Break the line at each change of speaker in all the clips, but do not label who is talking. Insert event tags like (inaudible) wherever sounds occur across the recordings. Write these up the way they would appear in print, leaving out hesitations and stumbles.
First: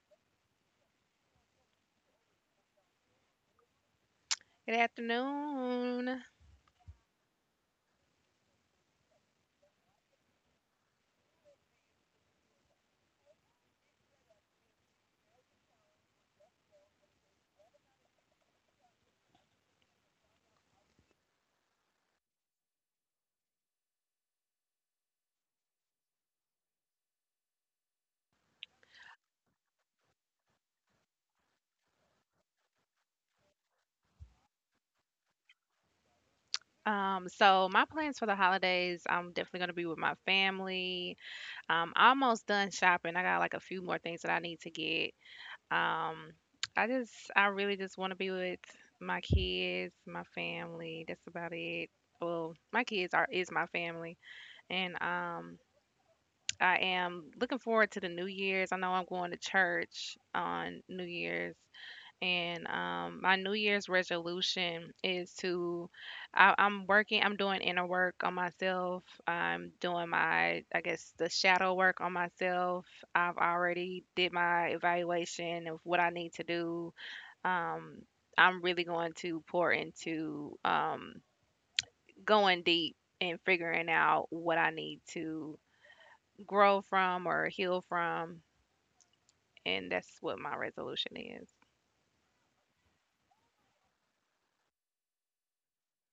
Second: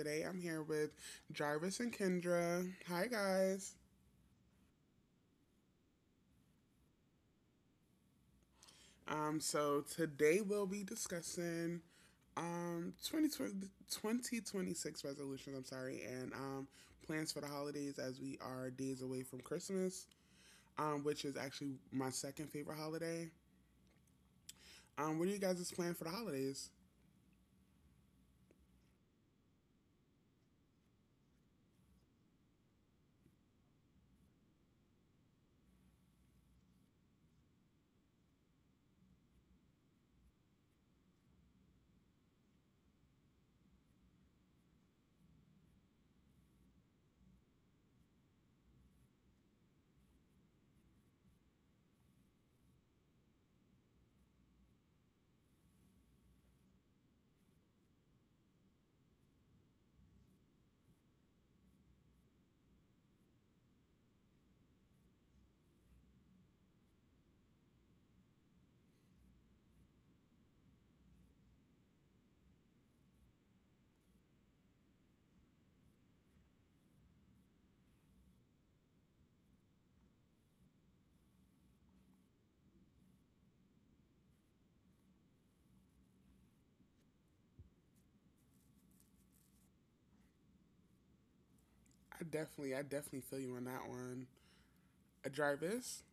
today I'm here with Jarvis and Kendra. Hi guys.
Good afternoon.
So today we'll be discussing 2020, 2026 resolutions. I'm sorry, and plans for the holidays as we are days away from Christmas, which is actually my second favorite holiday. What are you guys' plan for the holidays?
So my plans for the holidays, I'm definitely gonna be with my family. Almost done shopping. I got like a few more things that I need to get. Um, I really just want to be with my kids, my family. That's about it. Well, my kids are is my family, and I am looking forward to the New Year's. I know I'm going to church on New Year's, and my New Year's resolution is to I'm doing inner work on myself. I'm doing my, I guess, the shadow work on myself. I've already did my evaluation of what I need to do. Um, I'm really going to pour into going deep and figuring out what I need to grow from or heal from. And that's what my resolution is.
I definitely feel you on that one. Jarvis.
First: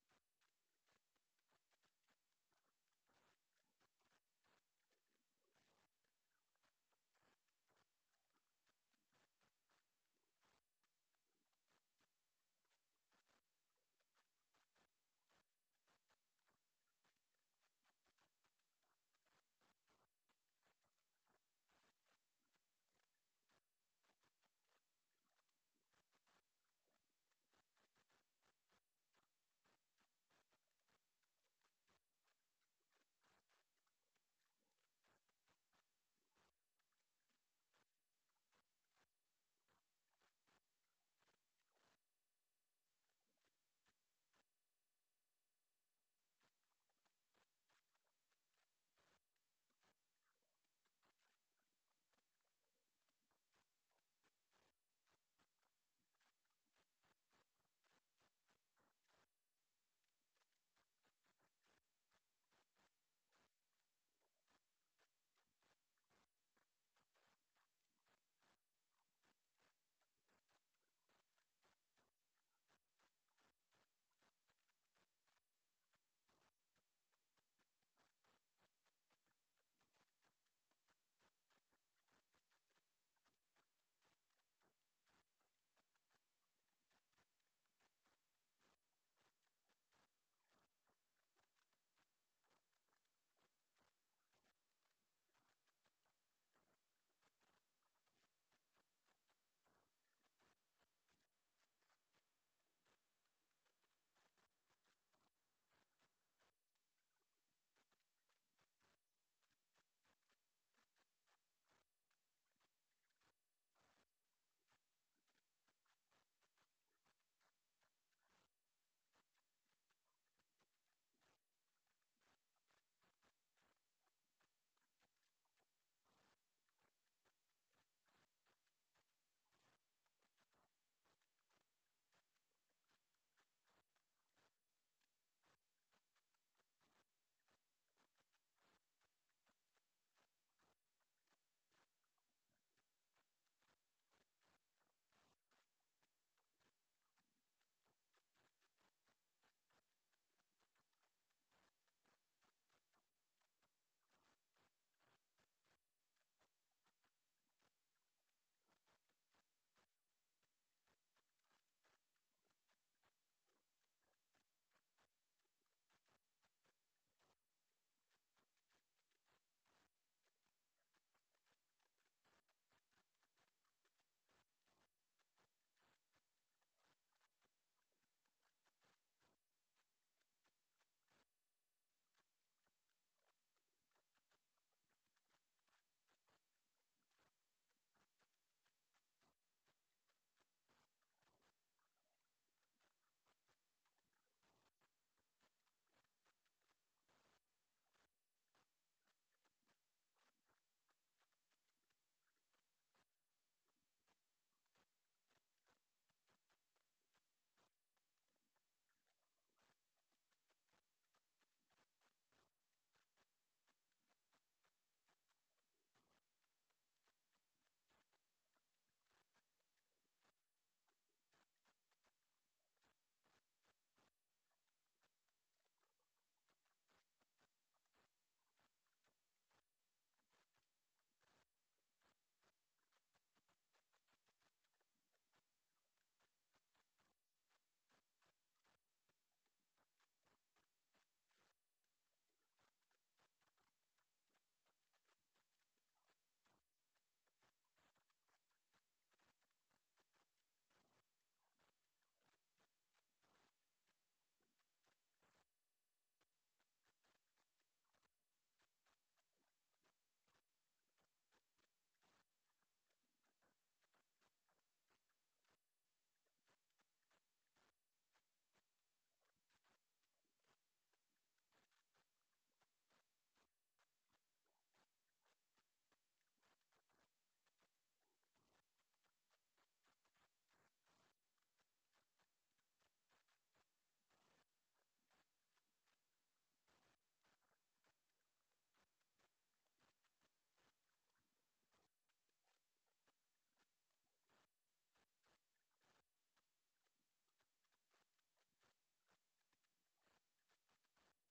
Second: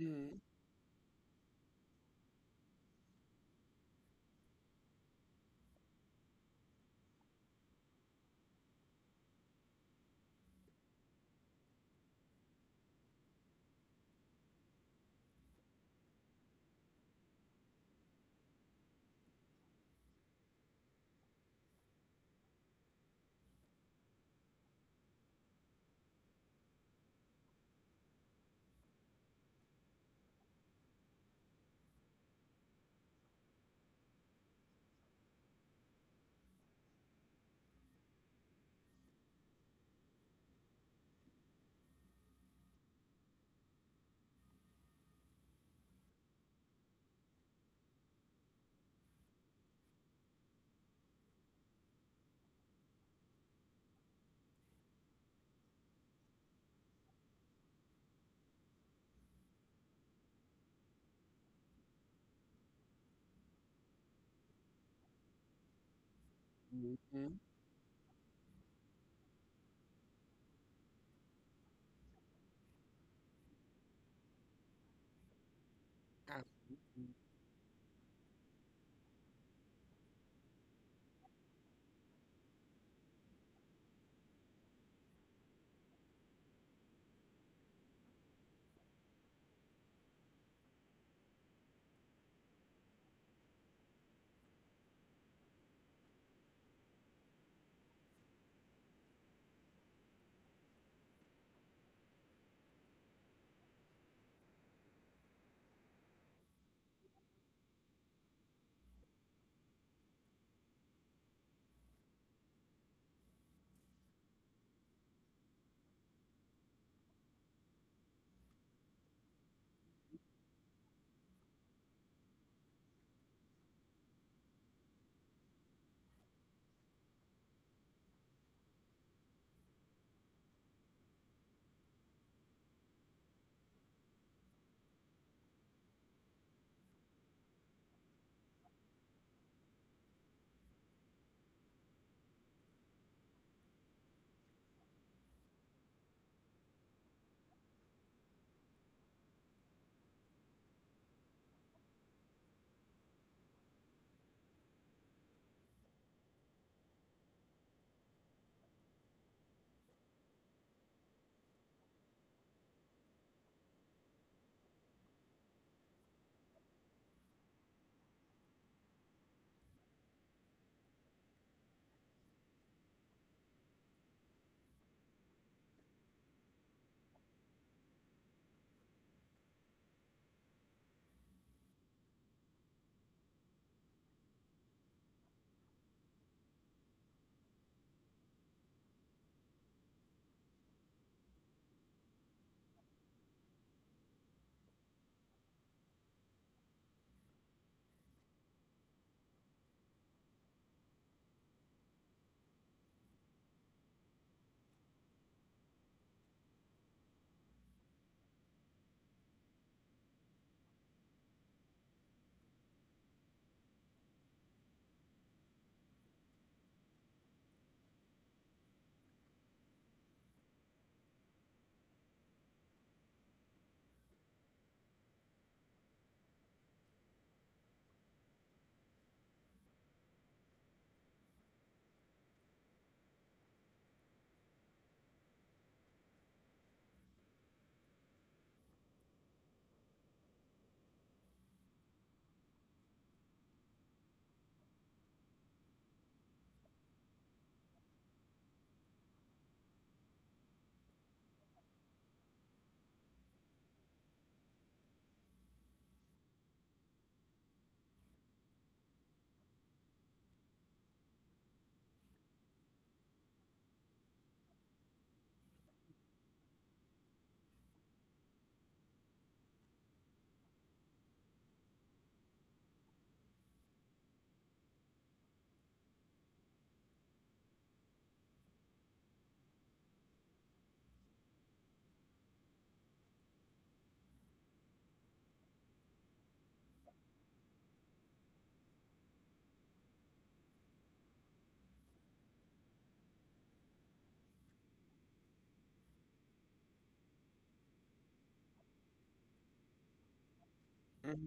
Mm-hmm. Mm-hmm. Mm-hmm.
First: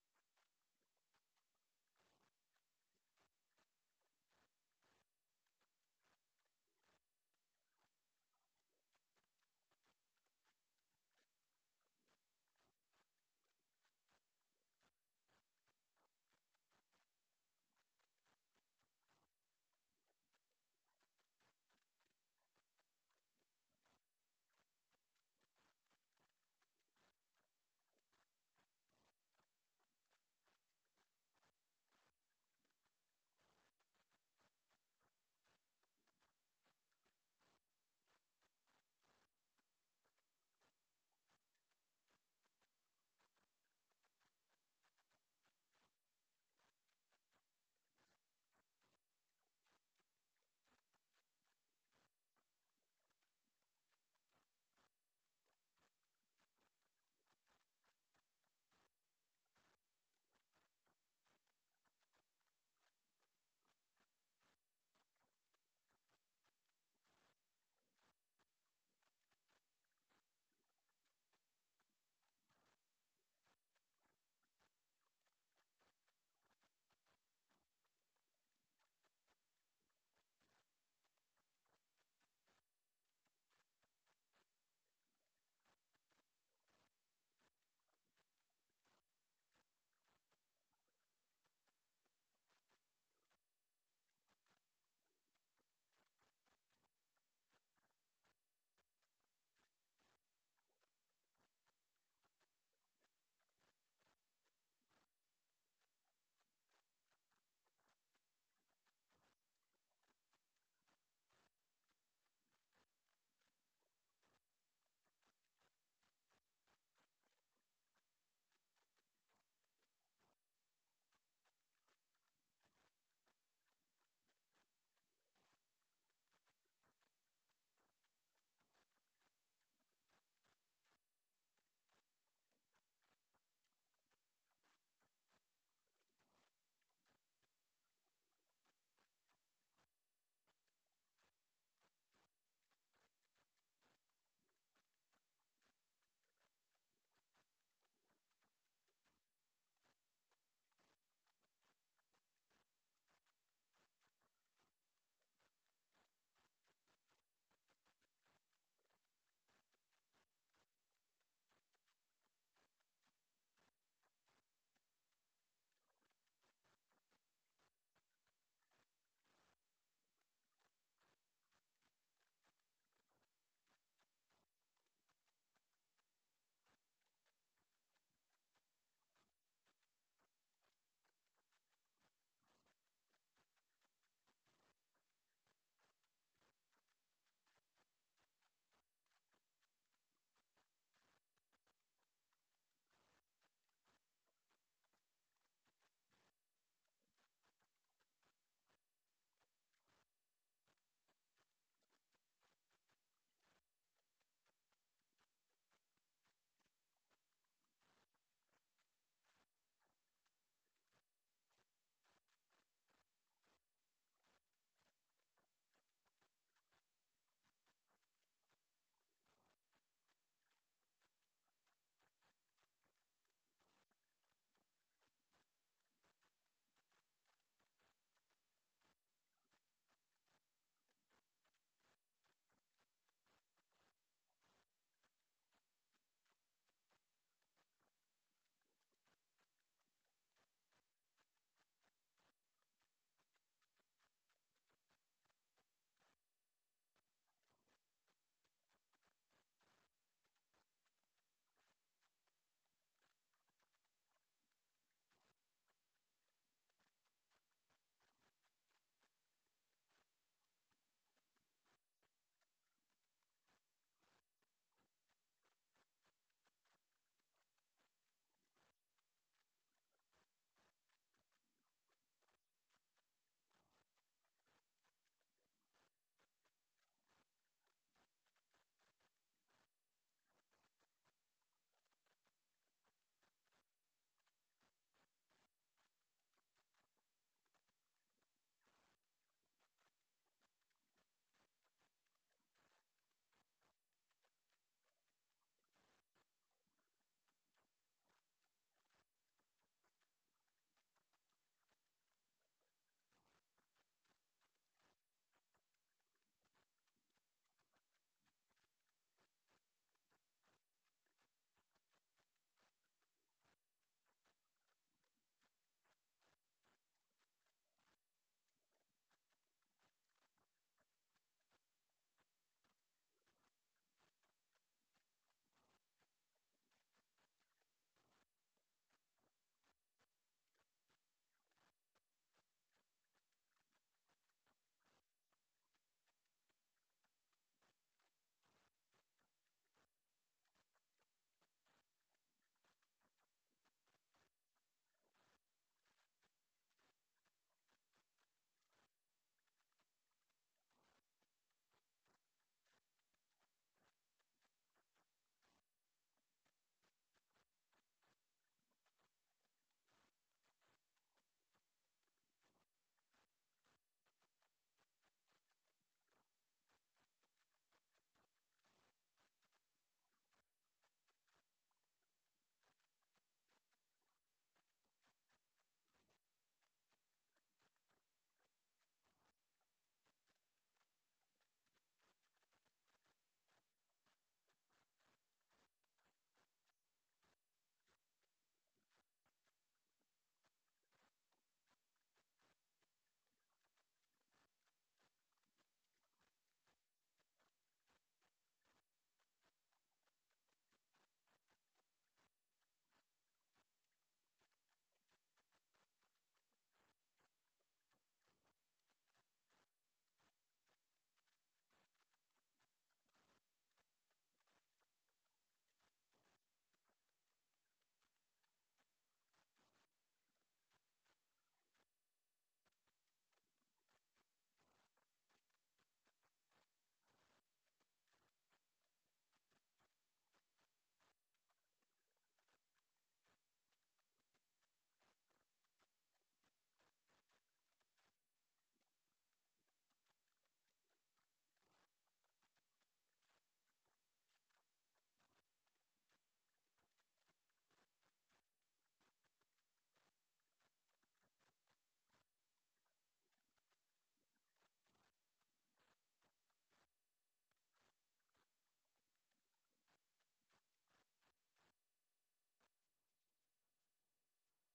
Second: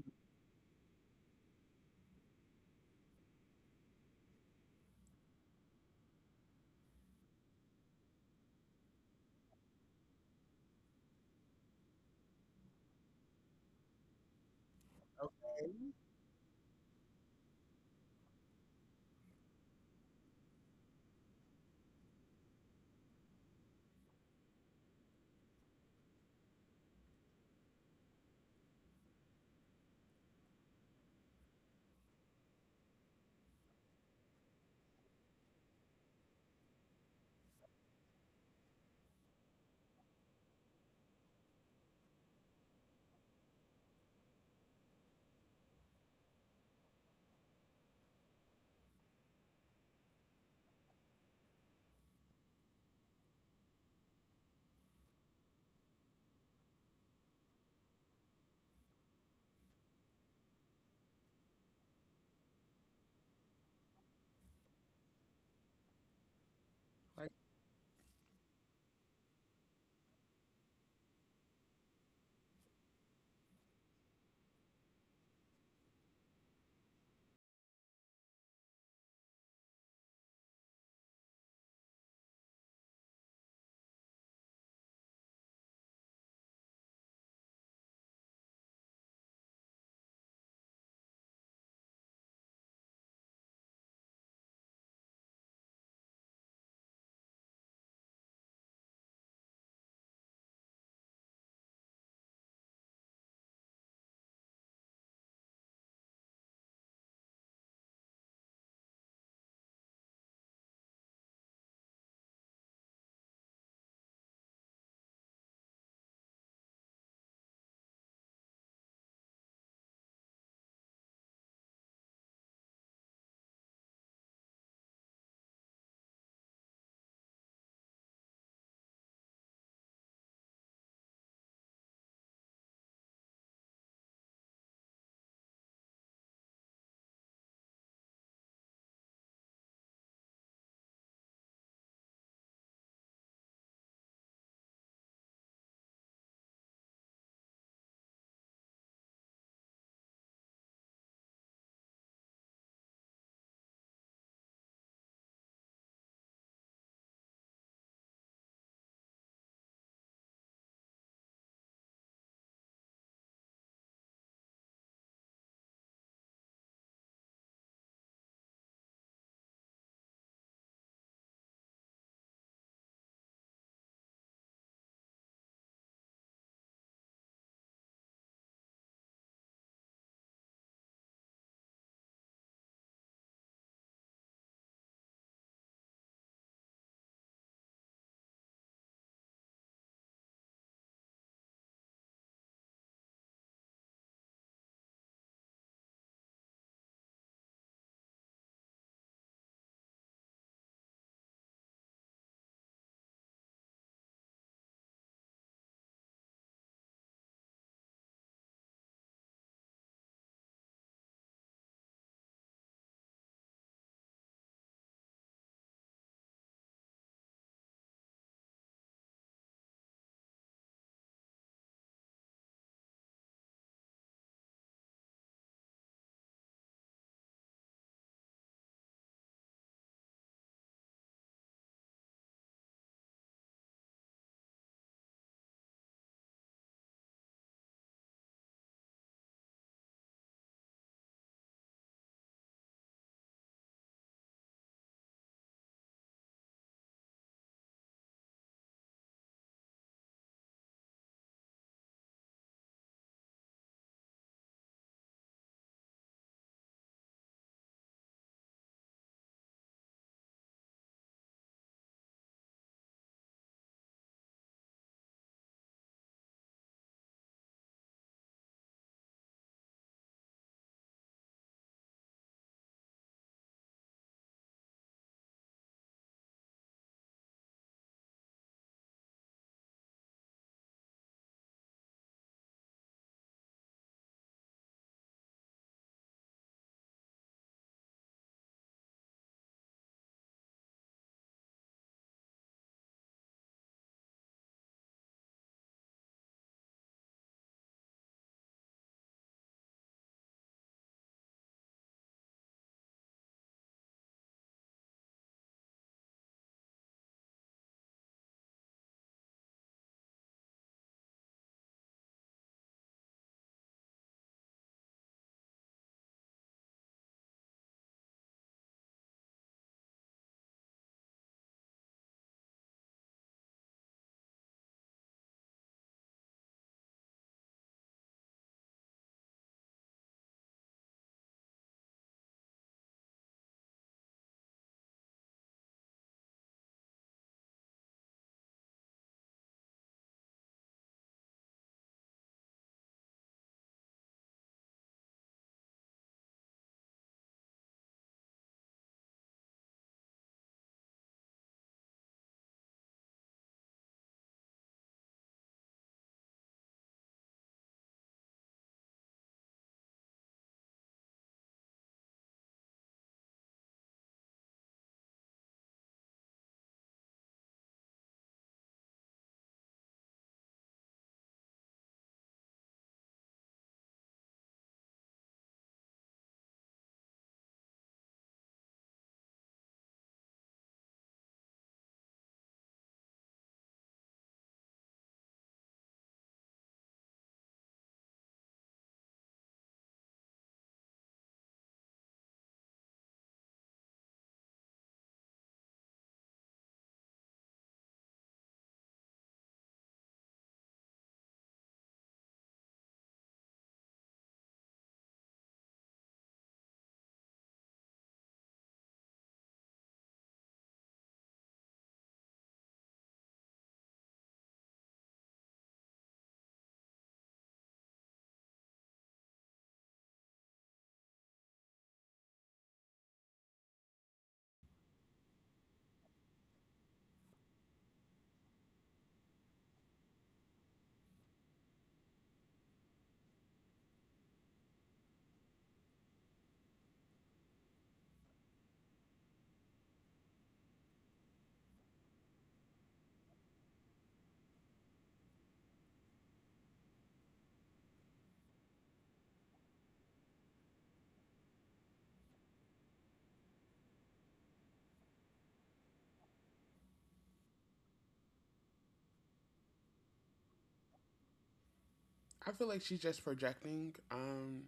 I feel like she's just projecting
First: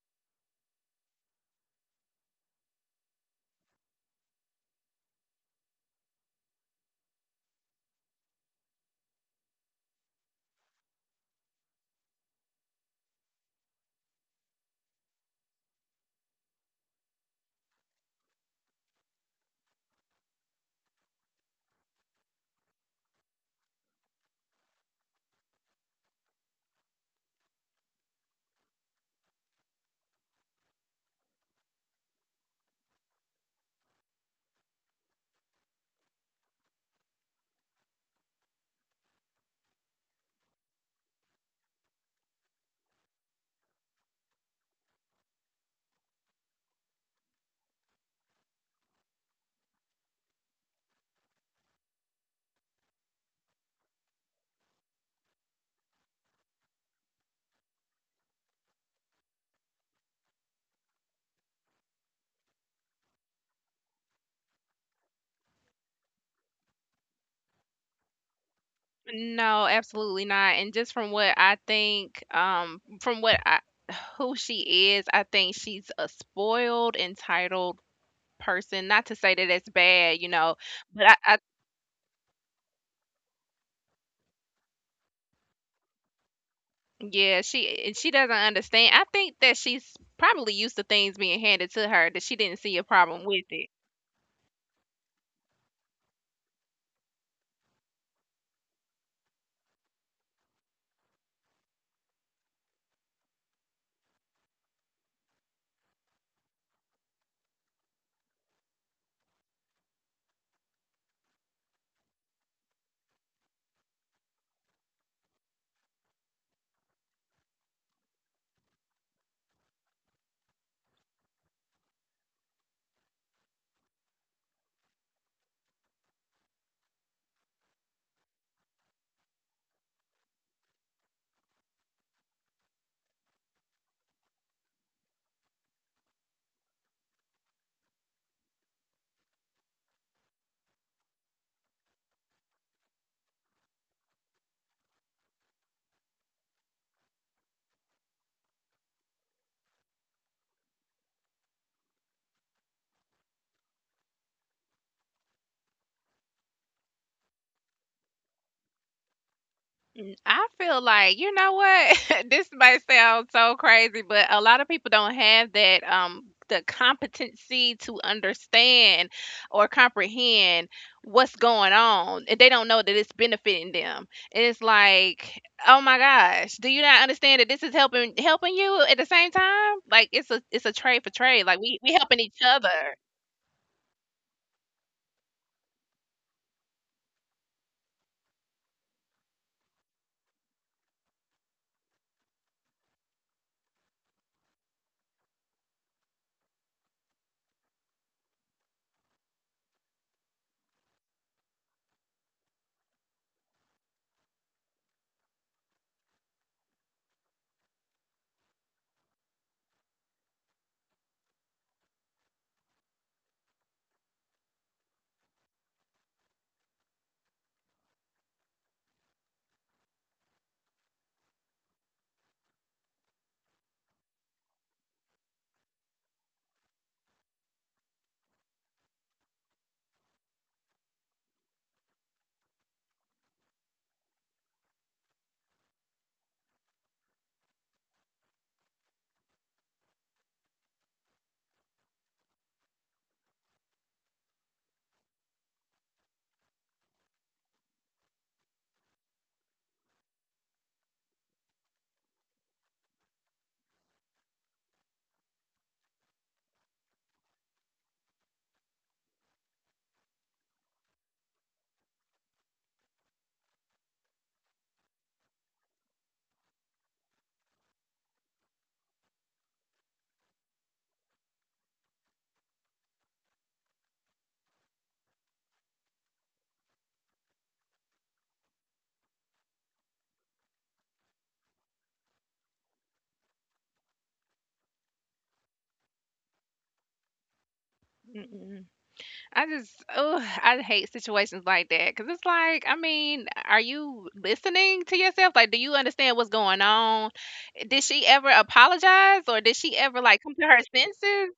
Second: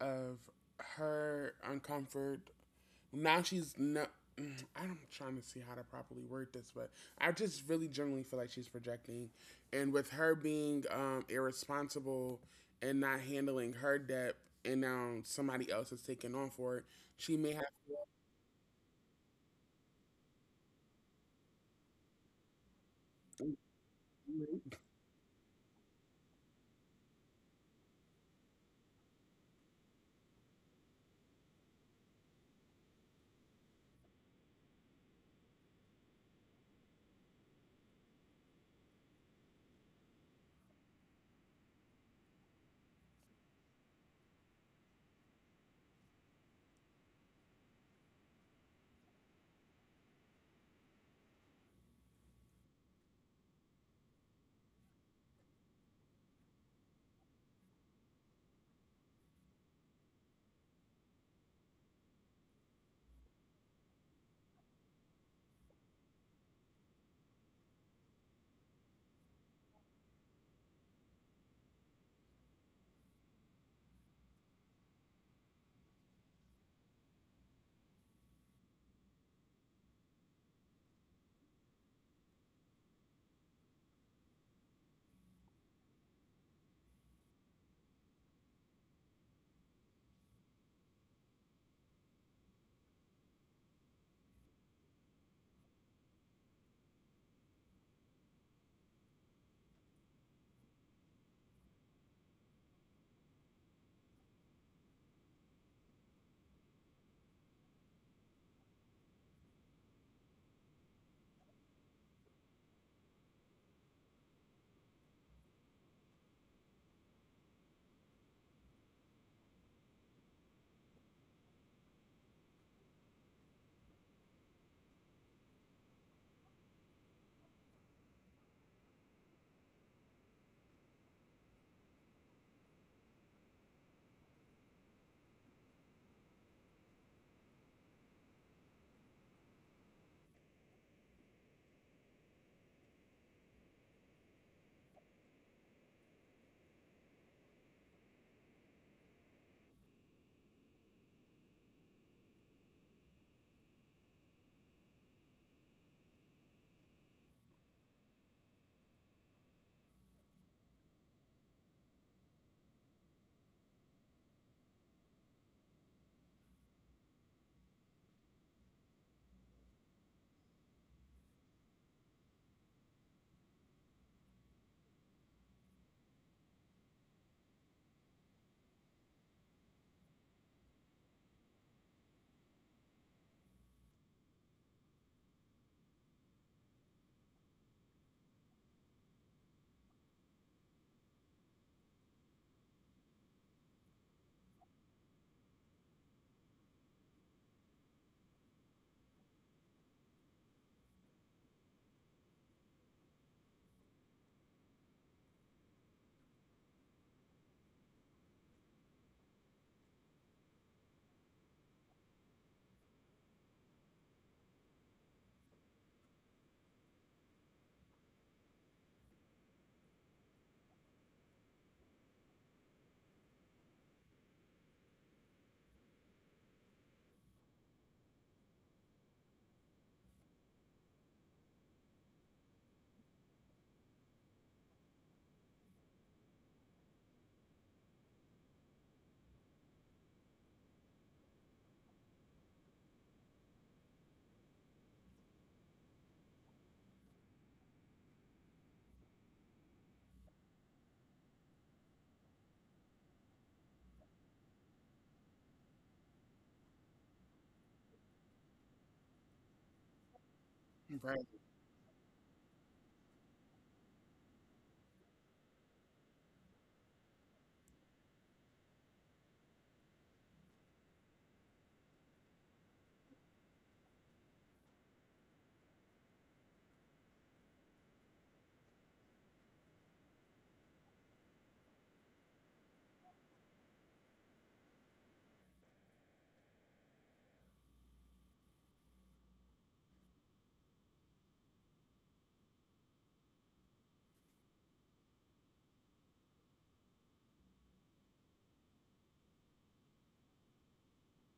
of her uncomfort. Now she's no. I'm trying to see how to properly word this, but I just really generally feel like she's projecting, and with her being irresponsible and not handling her debt, and now somebody else is taking on for it, she may have
No, absolutely not. And just from what I think, who she is, I think she's a spoiled, entitled person. Not to say that it's bad, you know, but I yeah, she doesn't understand. I think that she's probably used to things being handed to her that she didn't see a problem with it. I feel like, you know what? (laughs) This might sound so crazy, but a lot of people don't have that the competency to understand or comprehend what's going on. And they don't know that it's benefiting them. And it's like, oh my gosh, do you not understand that this is helping you at the same time? Like it's a trade for trade. Like we helping each other.
right,
I just, oh, I hate situations like that because it's like, I mean, are you listening to yourself? Like, do you understand what's going on? Did she ever apologize or did she ever like come to her senses?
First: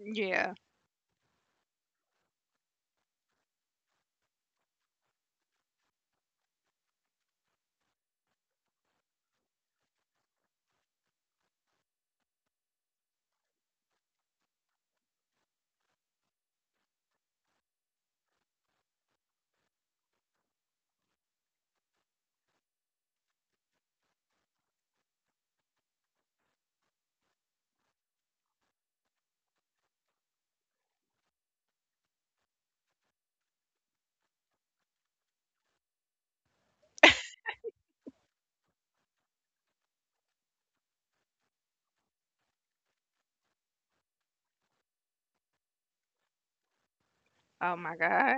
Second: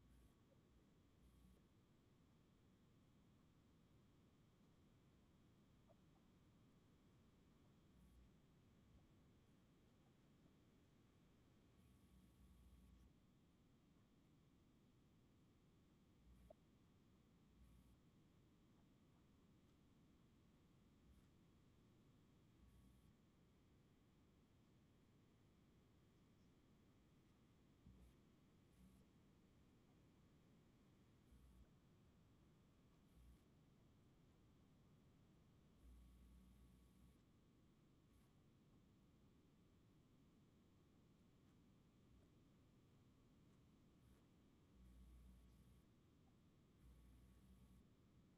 Yeah. Oh my God.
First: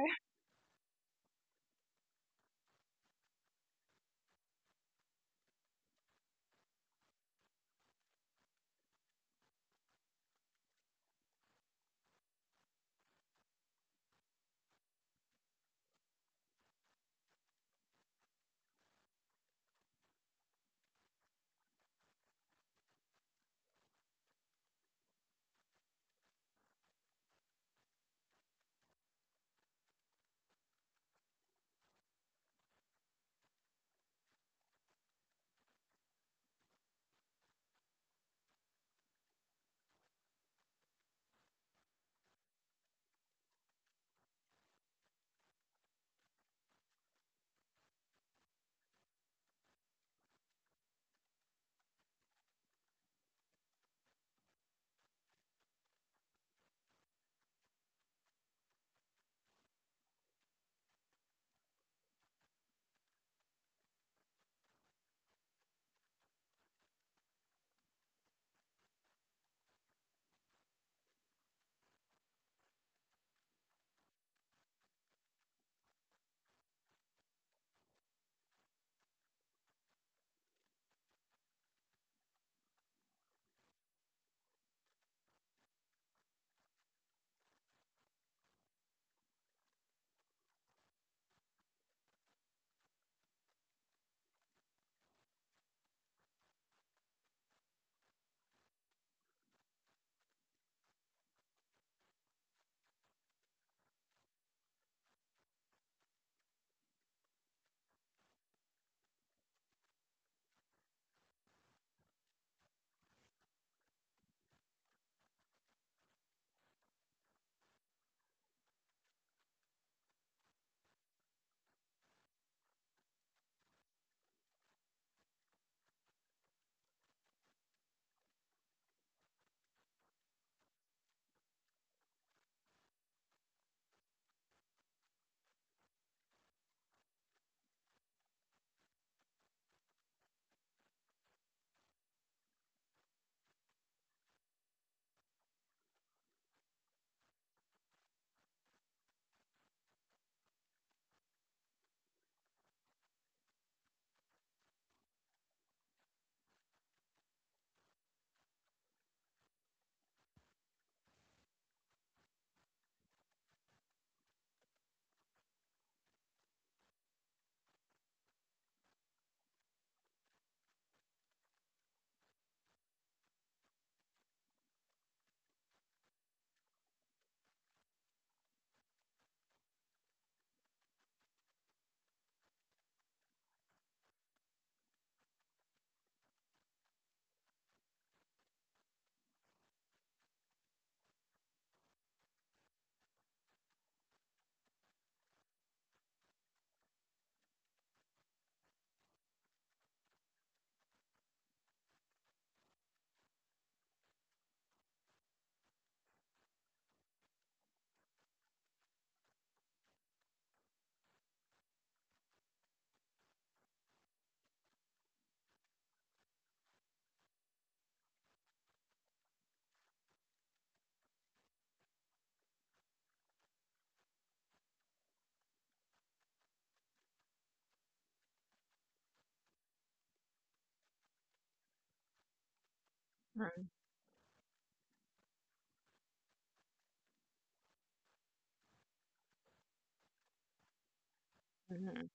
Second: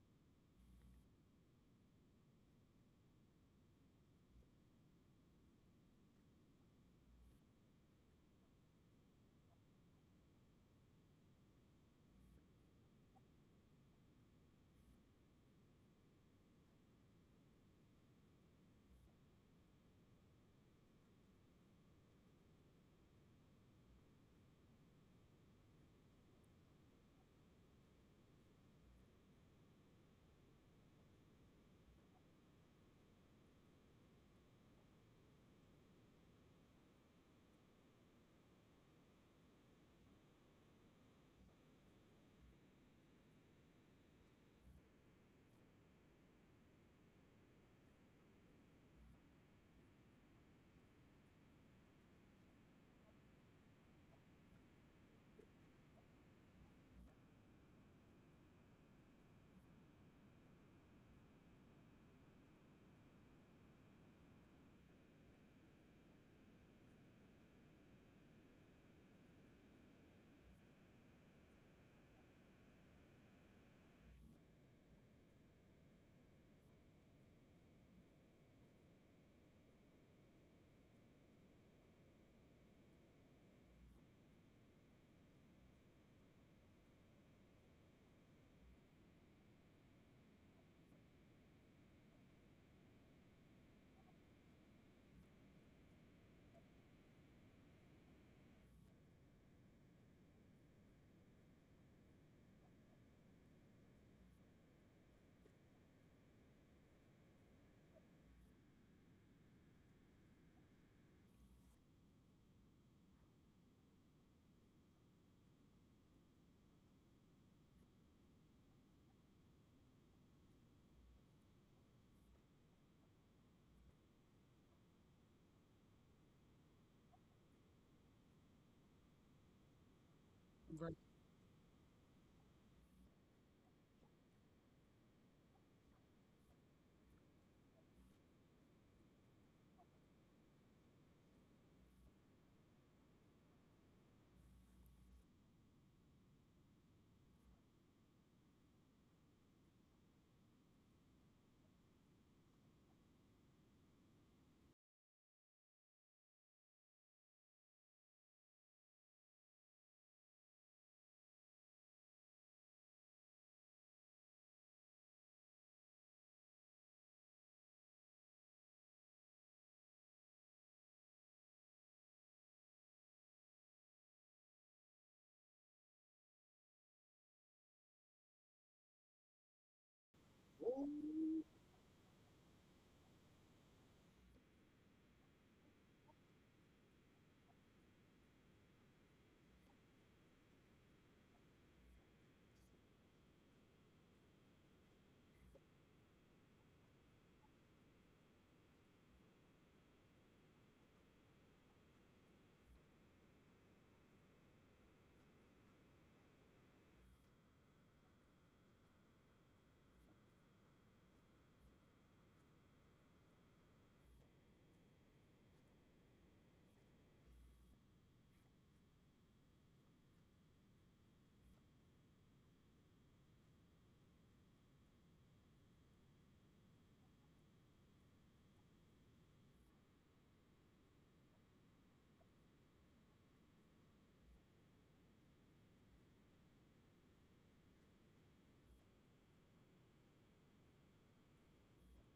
right.
Mhm.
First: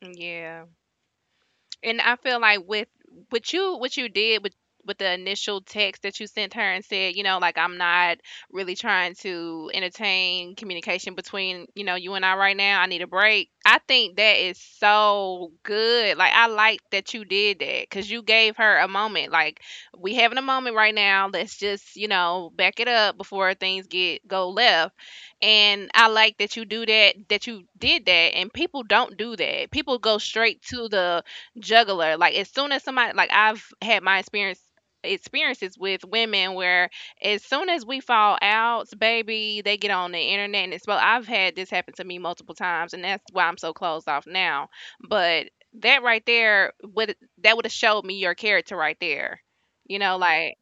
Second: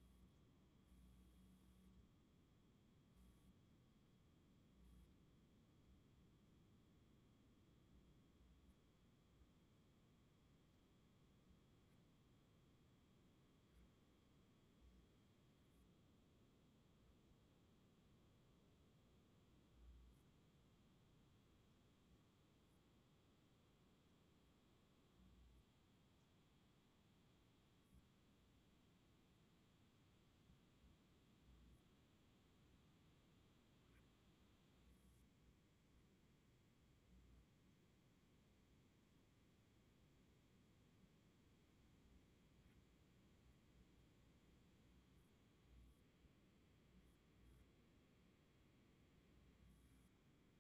Yeah. And I feel like with what you did with the initial text that you sent her and said, you know, like I'm not really trying to entertain communication between, you know, you and I right now. I need a break. I think that is so good. Like I like that you did that cuz you gave her a moment. Like we having a moment right now. Let's just, you know, back it up before things get go left. And I like that you do that that you did that, and people don't do that. People go straight to the juggler. Like as soon as somebody like I've had my experiences with women where as soon as we fall out, baby, they get on the internet and it's well I've had this happen to me multiple times, and that's why I'm so closed off now. But that right there would that would have showed me your character right there. You know, like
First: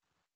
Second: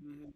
Hmm.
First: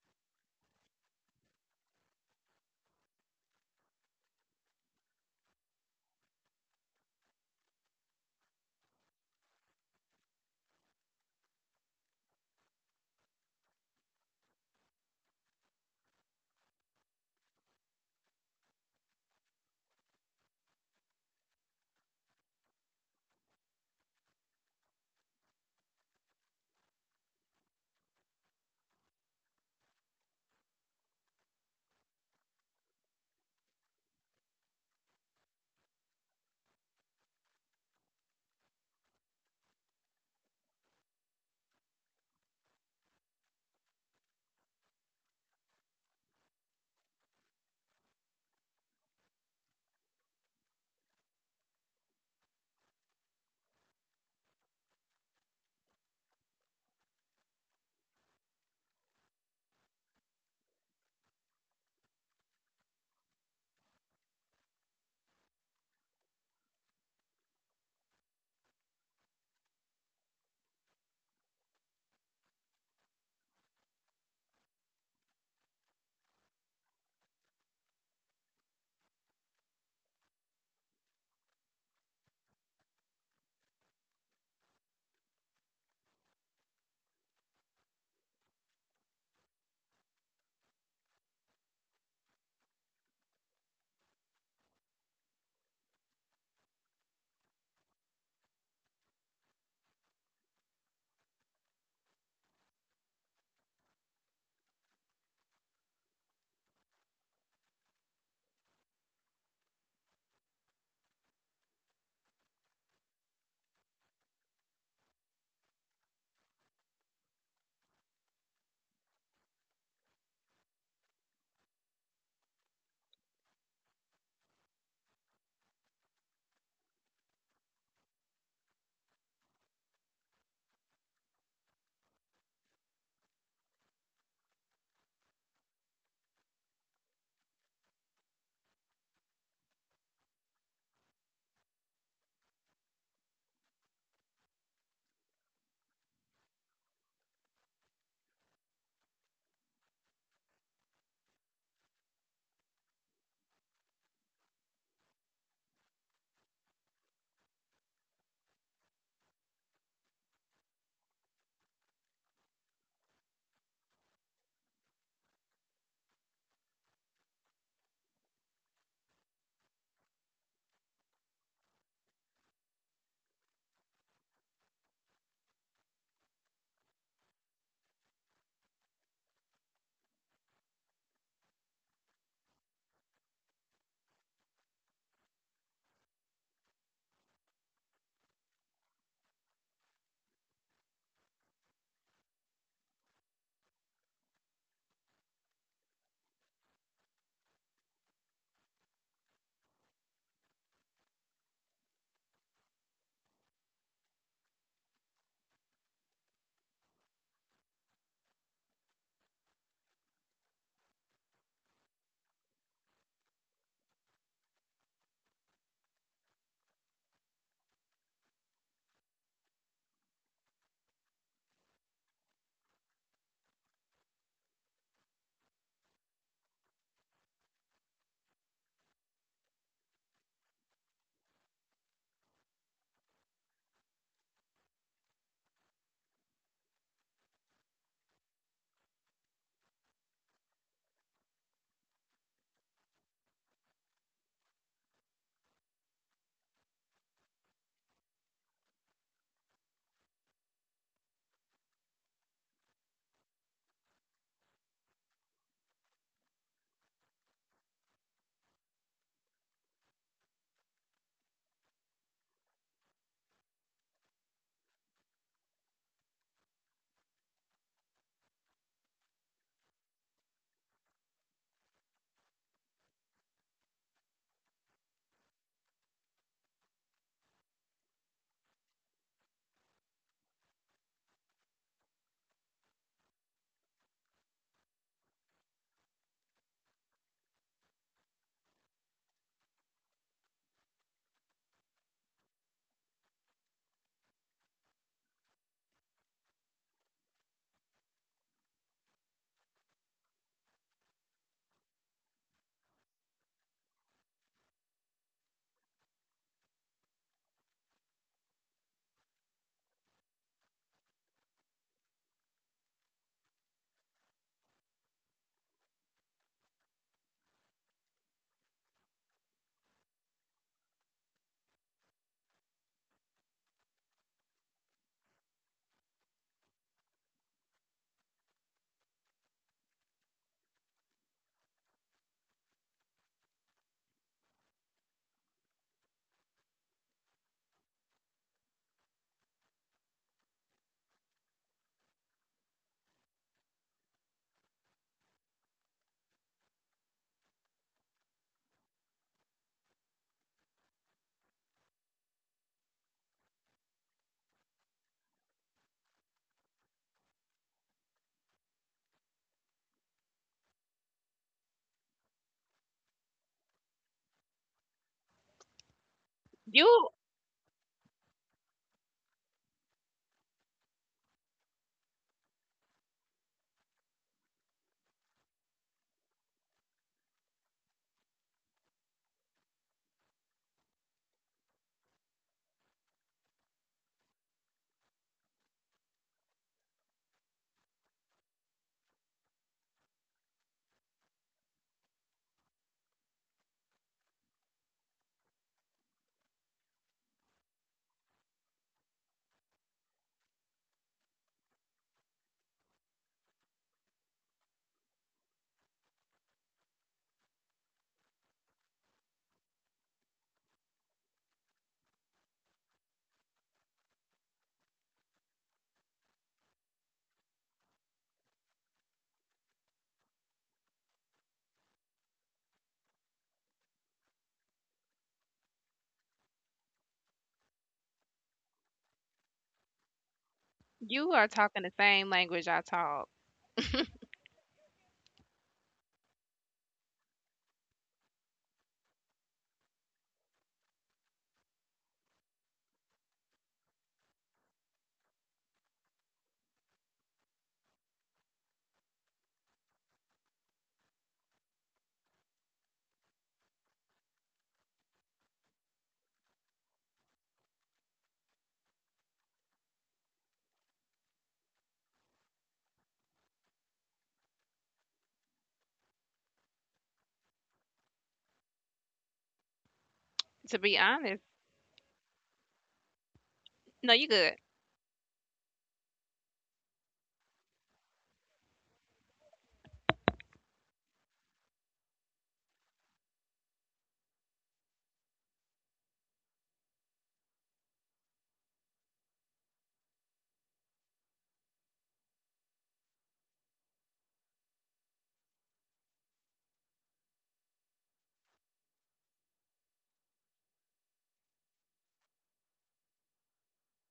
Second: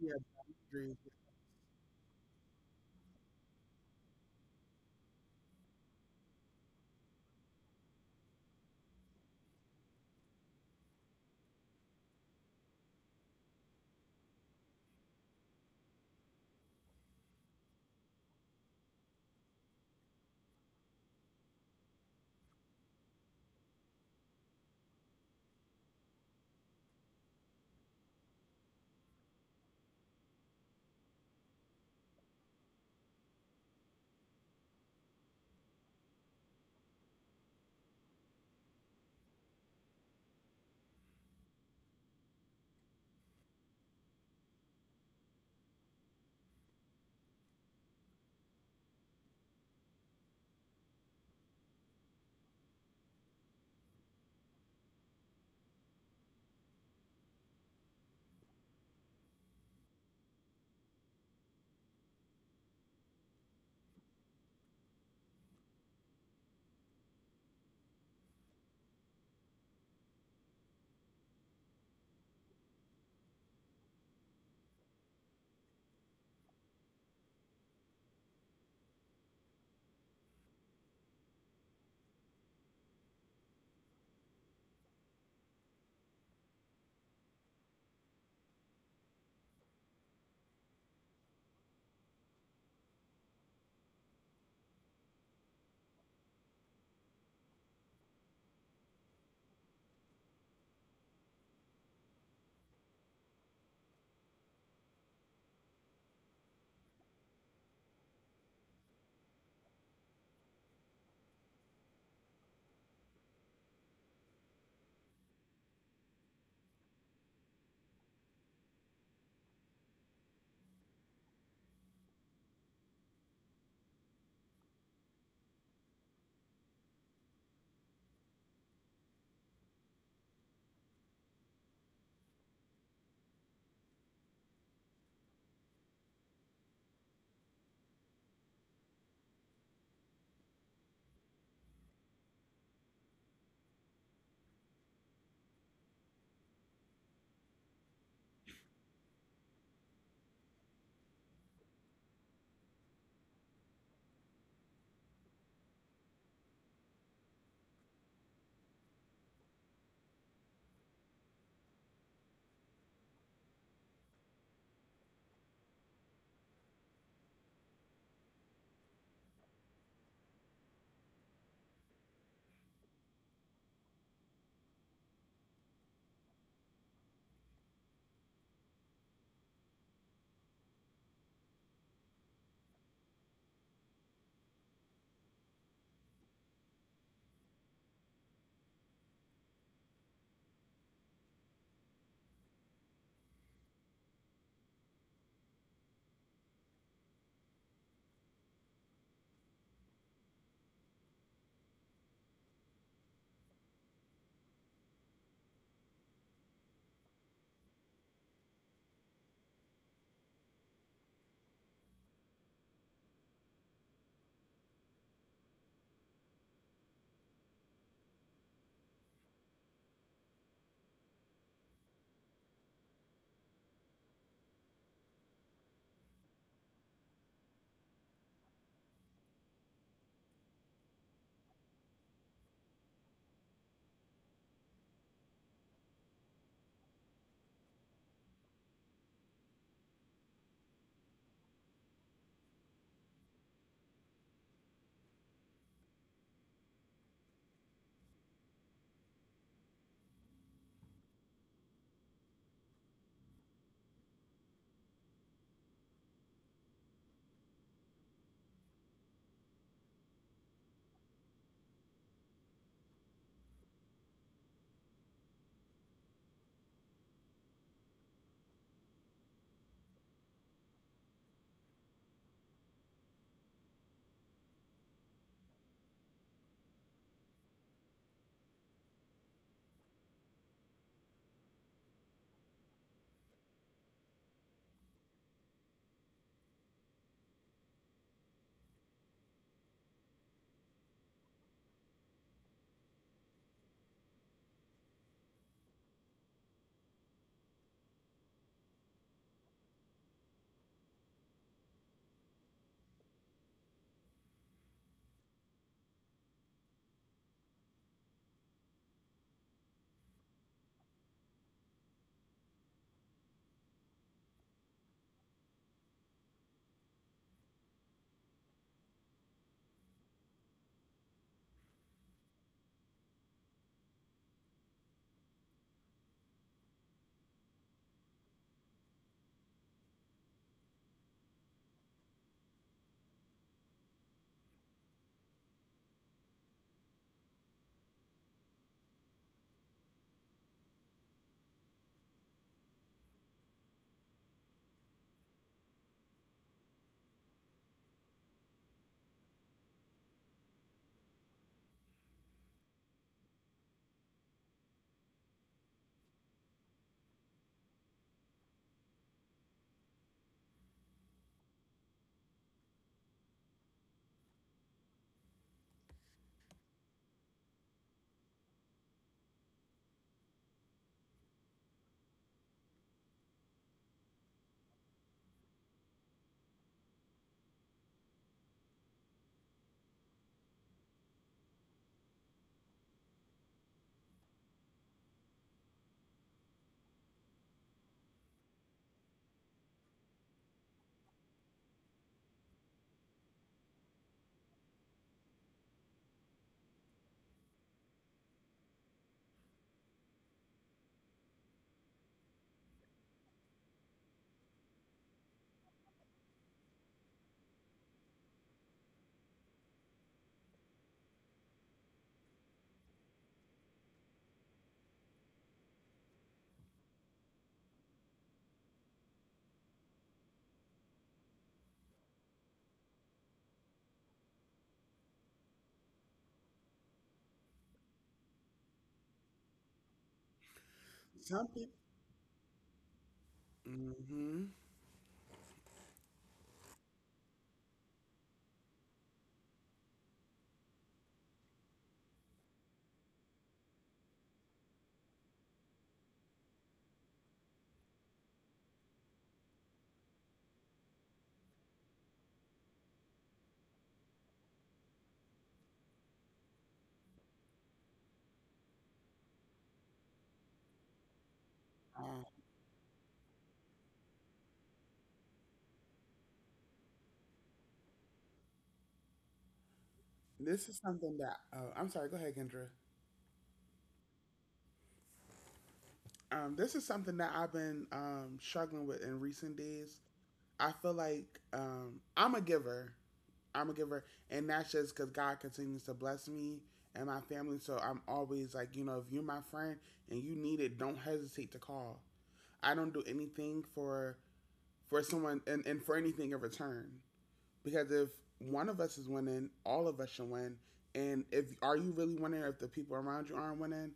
Yeah, boundaries.
you you are
Some
talking
people.
the same language I talk.
Hmm. Uh,
To
this is
be
something
honest.
that. Oh, I'm sorry. Go ahead, Kendra.
No, you good.
This is something that I've been struggling with in recent days. I feel like I'm a giver. I'm a giver, and that's just because God continues to bless me and my family. So I'm always like, you know, if you're my friend and you need it, don't hesitate to call. I don't do anything for someone and for anything in return. Because if one of us is winning, all of us should win. And if are you really winning if the people around you aren't winning?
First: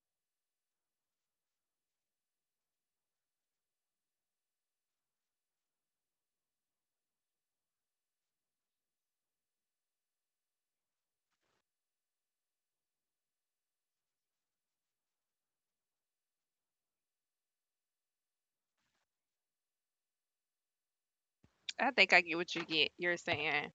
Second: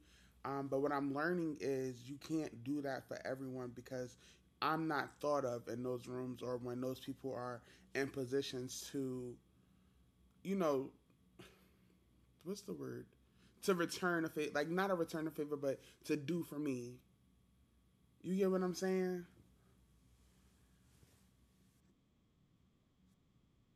But what I'm learning is you can't do that for everyone because I'm not thought of in those rooms or when those people are in positions to, you know, what's the word? To return a favor, like not a return a favor, but to do for me. You get what I'm saying?
I think I get what you get you're saying.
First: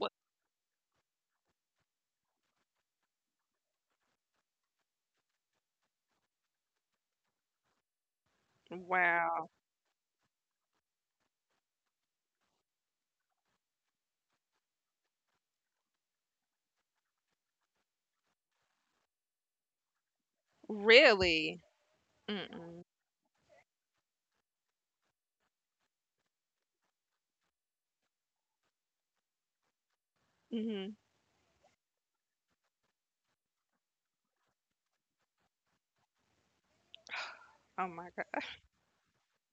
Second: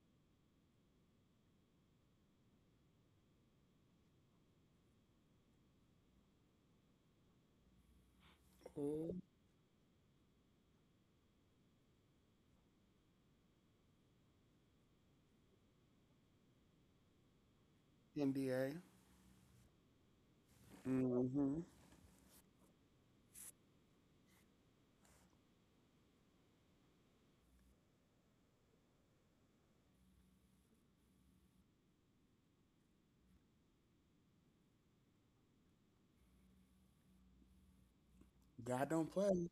What
Oh,
wow.
NDA.
Really?
Hmm.
Mm-mm. Mhm. Oh my god.
God don't play.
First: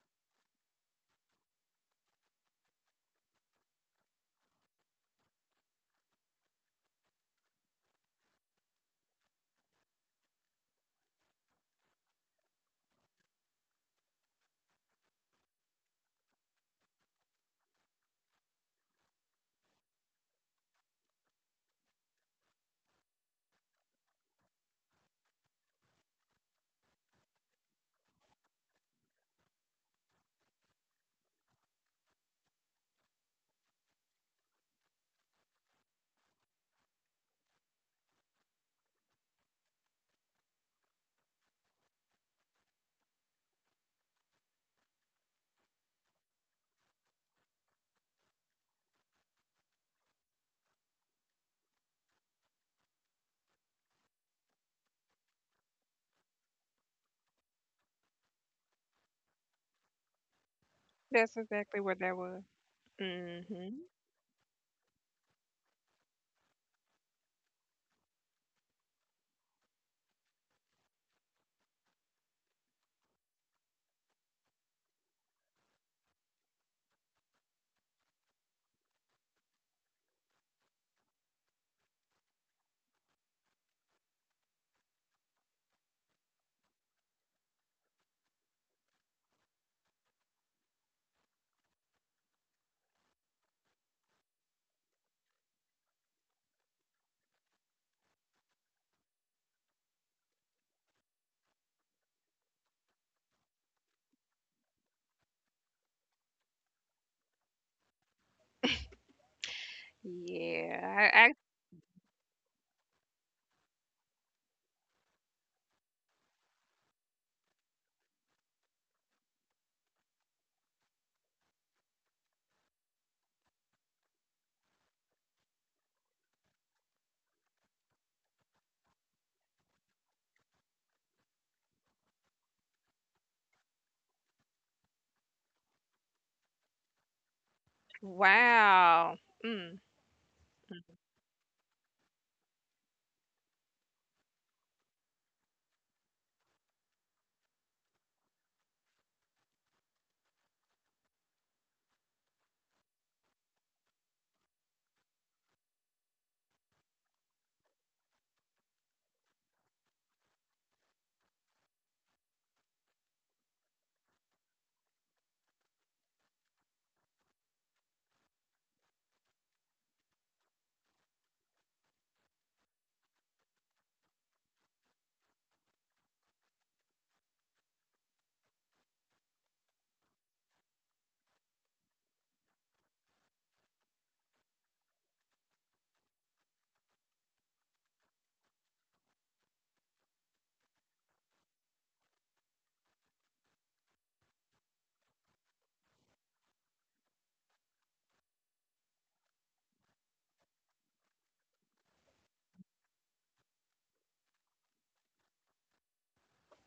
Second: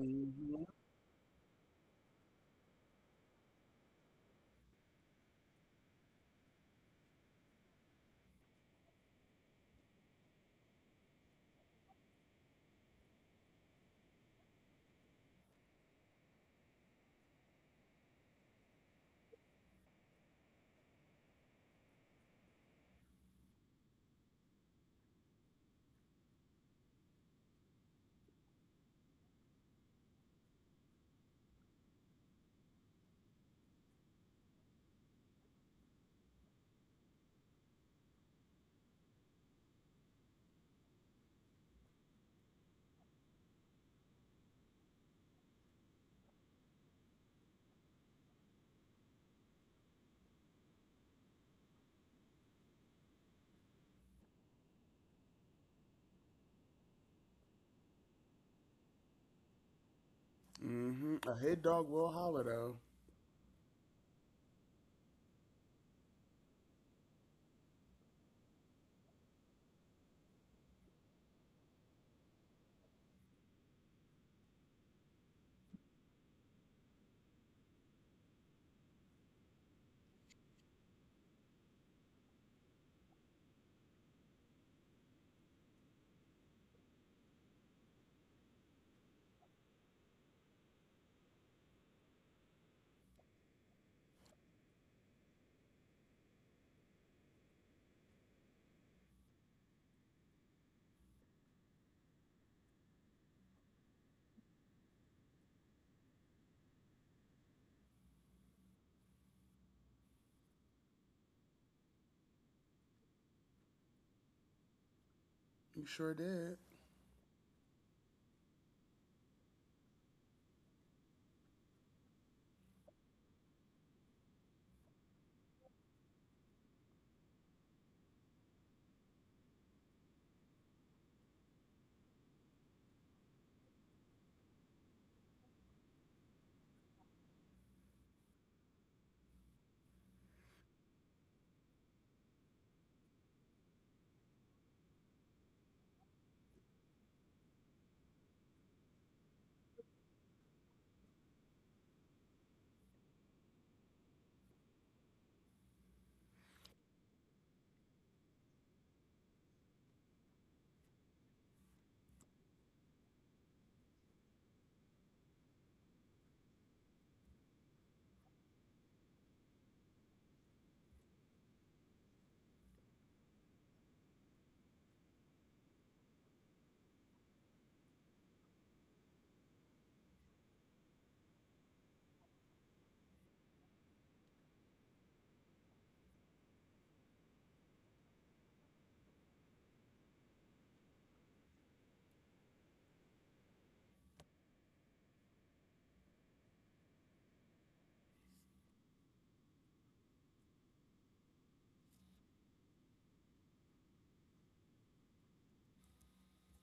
Mhm. Hmm.
That's
A head
exactly
dog
what
will
that was.
holler though.
Mhm. Yeah. I
You sure did.
wow. Mm.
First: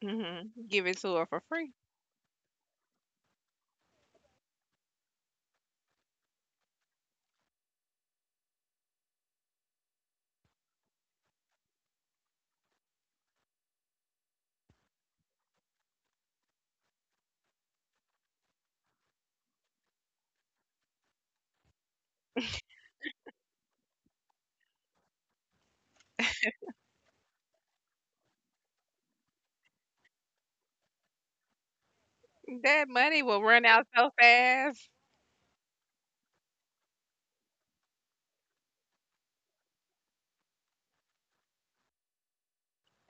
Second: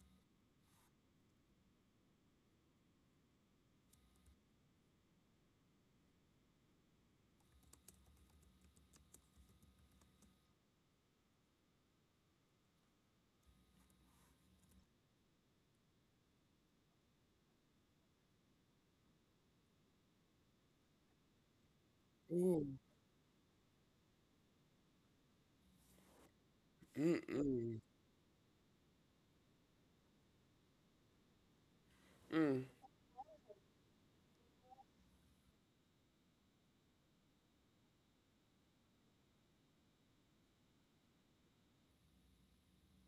Mhm. Give it to her for free.
Mm. Mm-mm. Mm.
That money will run out so fast.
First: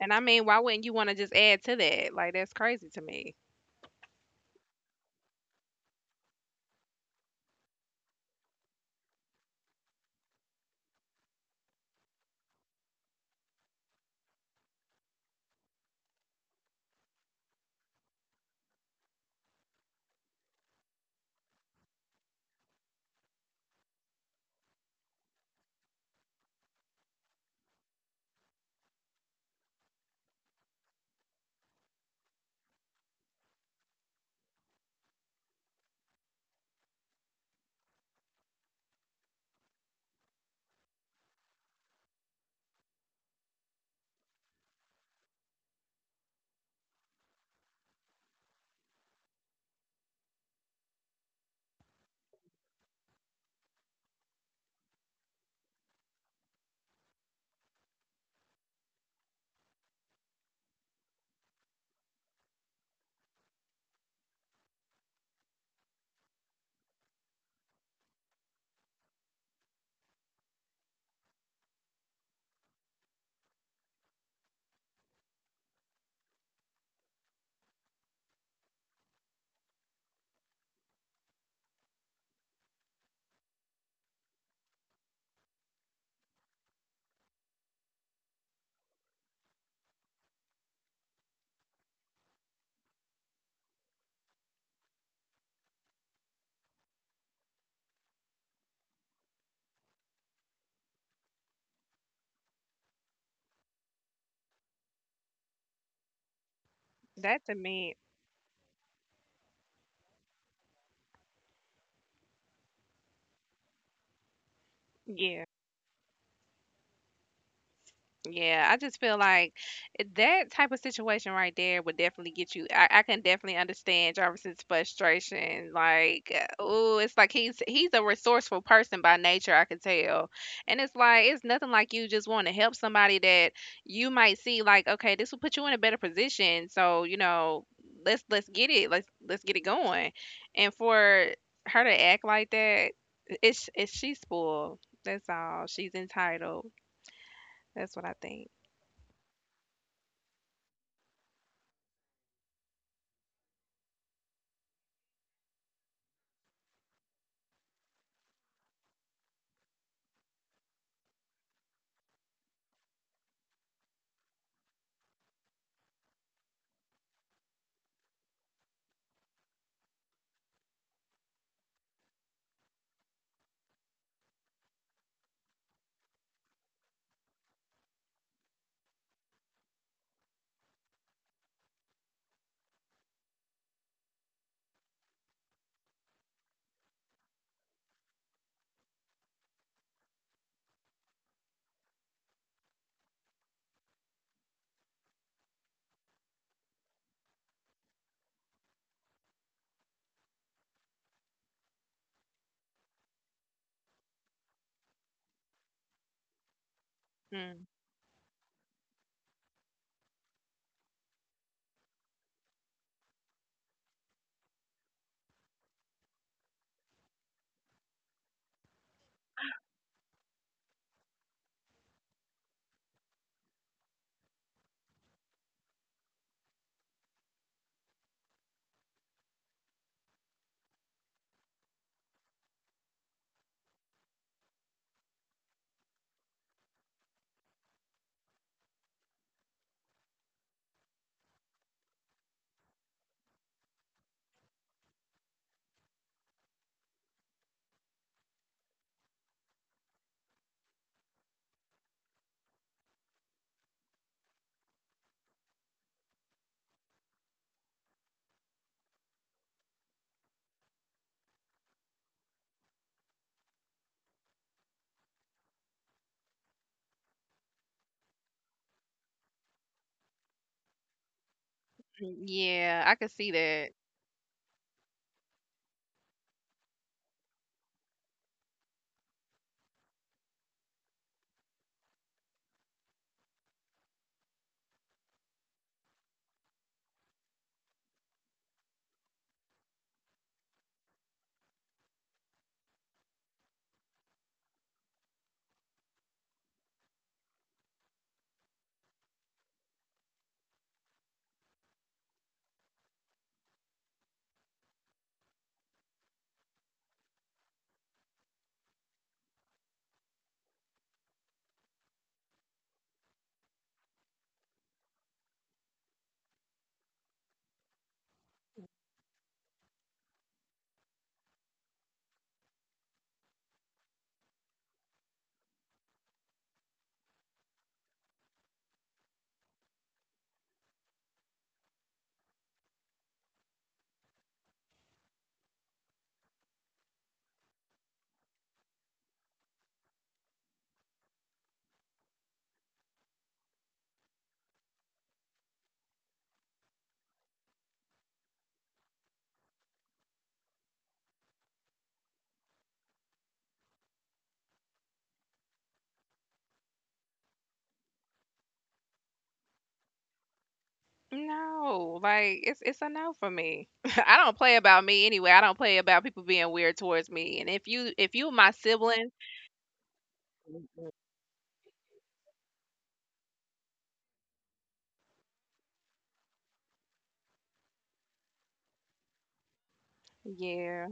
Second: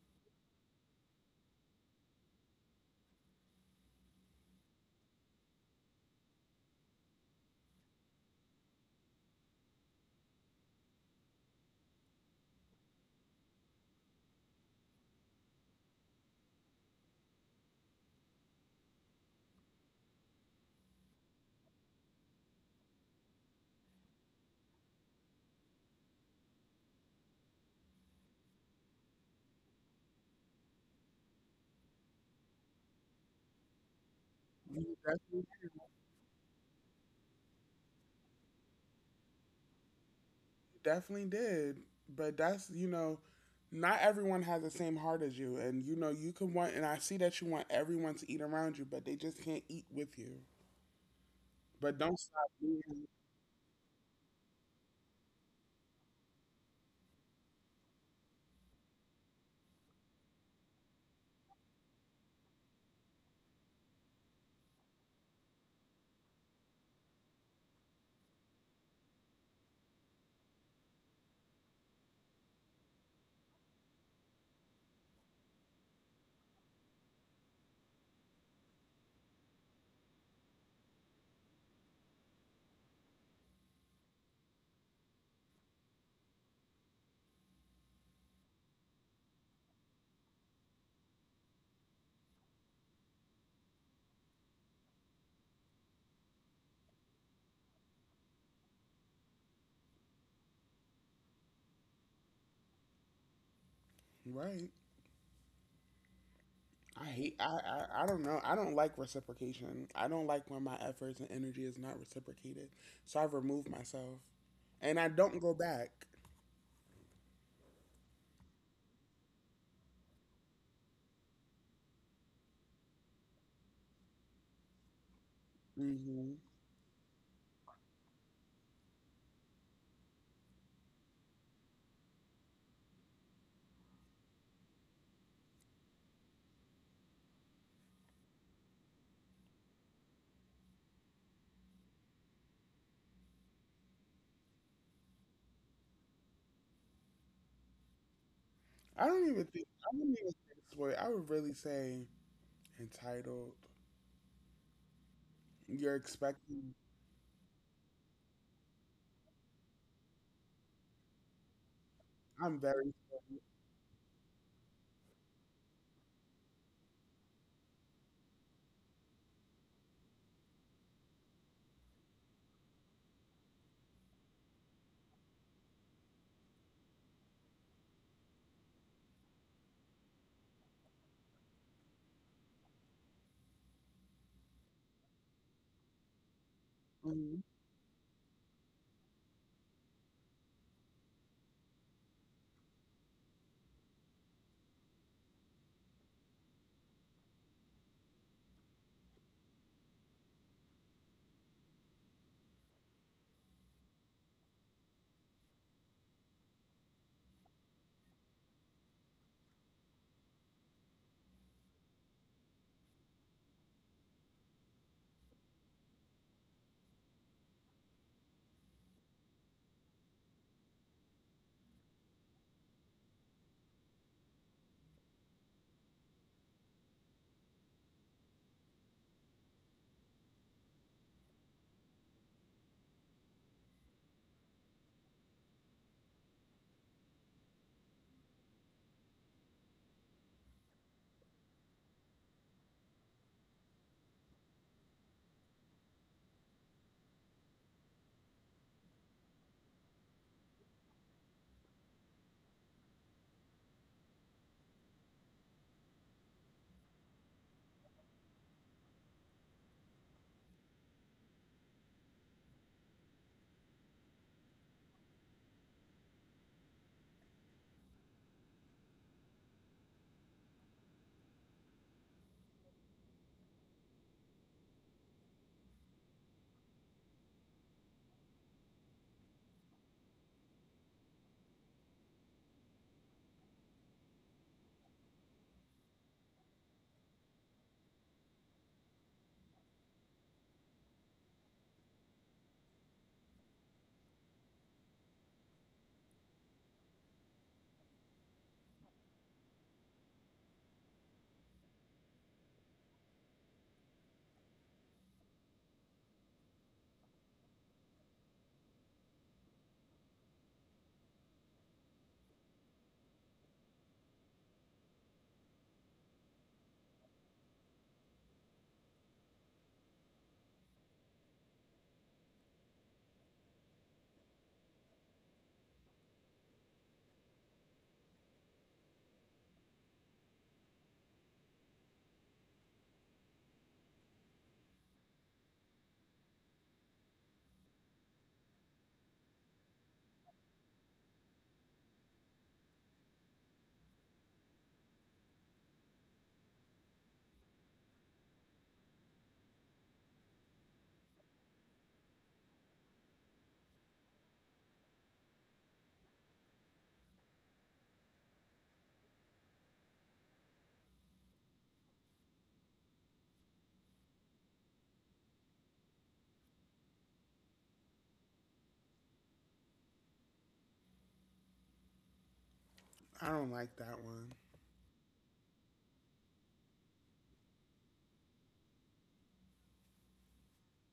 And I mean, why wouldn't you want to just add to that? Like that's crazy to me.
You definitely, you definitely did. But that's you know, not everyone has the same heart as you, and you know you can want. And I see that you want everyone to eat around you, but they just can't eat with you. But don't stop being right. I hate.
That to me,
I don't know. I don't like reciprocation. I don't like when my efforts and energy is not reciprocated. So I remove myself, and I don't
yeah.
go back.
Yeah, I just feel like that type of situation right there would definitely get you. I can definitely understand Jarvis's frustration. Like,
Mm-hmm.
oh, it's like he's a resourceful person by nature, I can tell. And it's like it's nothing like you just want to help somebody that you might see like, okay, this will put you in a better position. So, you know, let's get it. Let's get it going. And for her to act like that, it's she's spoiled. That's all. She's entitled. That's what I think.
I don't even think I wouldn't even say spoiled. I would really say entitled. You're expecting. I'm very. Mhm.
Mm, yeah, I could see that. No, like it's a no for me. (laughs) I don't play about me anyway. I don't play about people being weird towards me. And if you my sibling, Mm-mm.
I don't like that one.
Yeah,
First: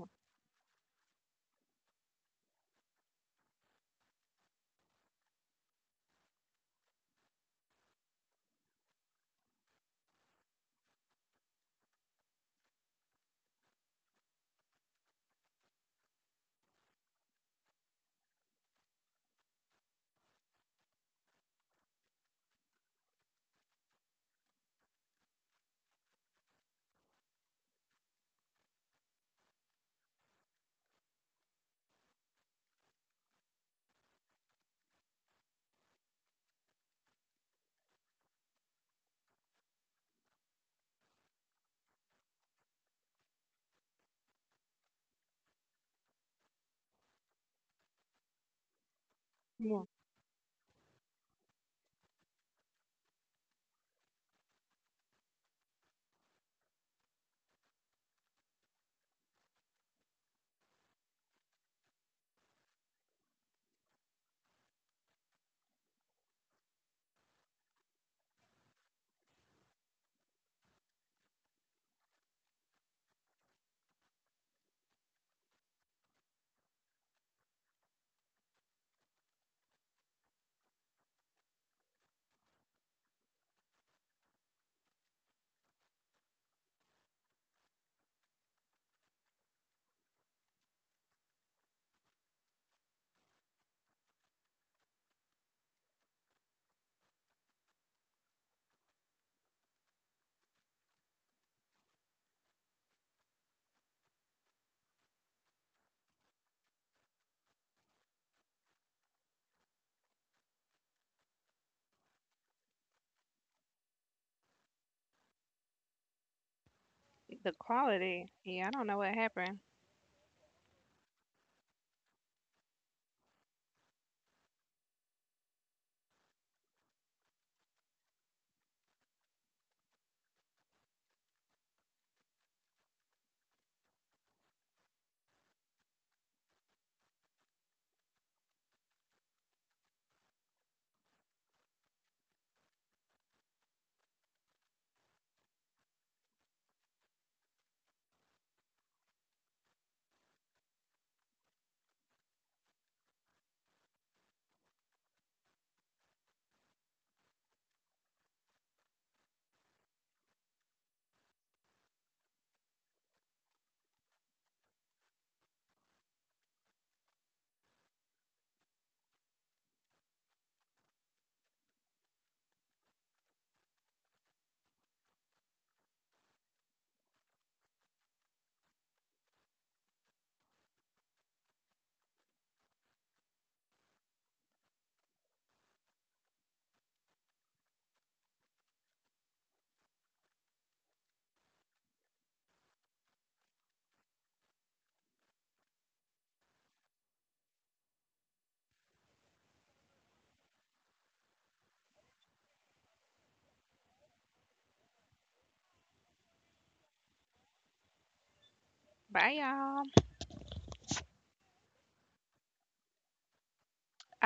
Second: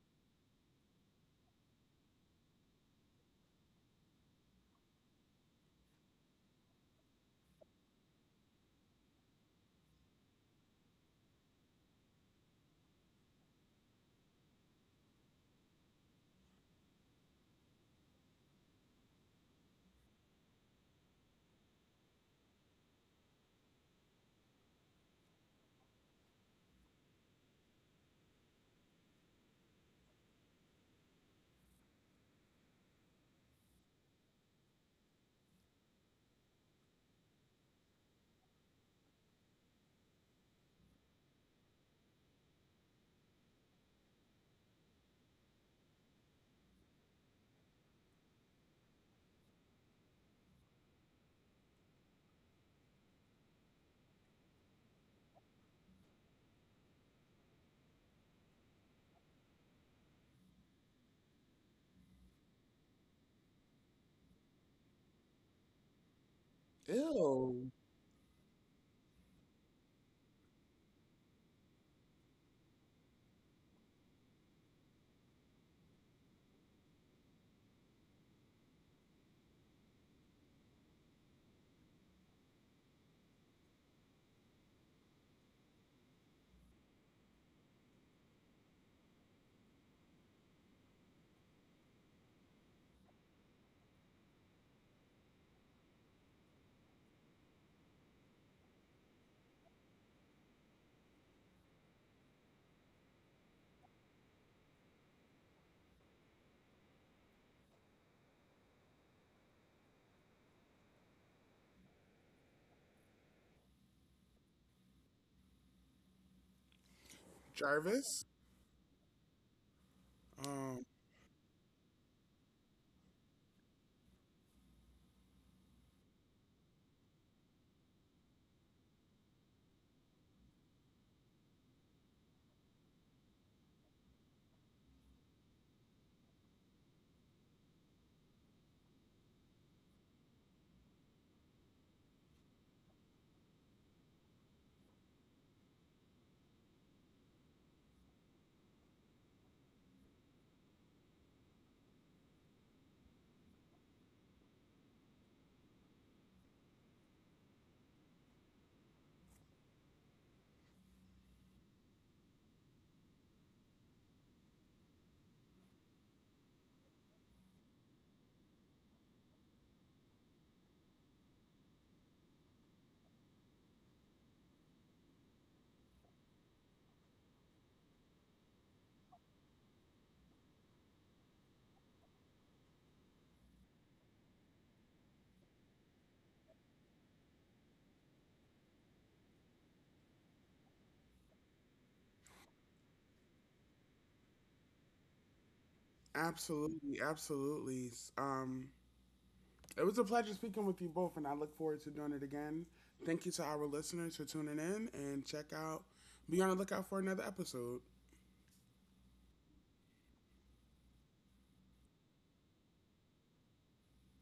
Mm,
Ew.
the
Jarvis.
quality. Yeah, I don't know what happened.
Um. Absolutely. Absolutely. It was a pleasure speaking with you both, and I look forward to doing it again. Thank you to our listeners for tuning in and check out. Be on the lookout for another episode.
Bye, y'all.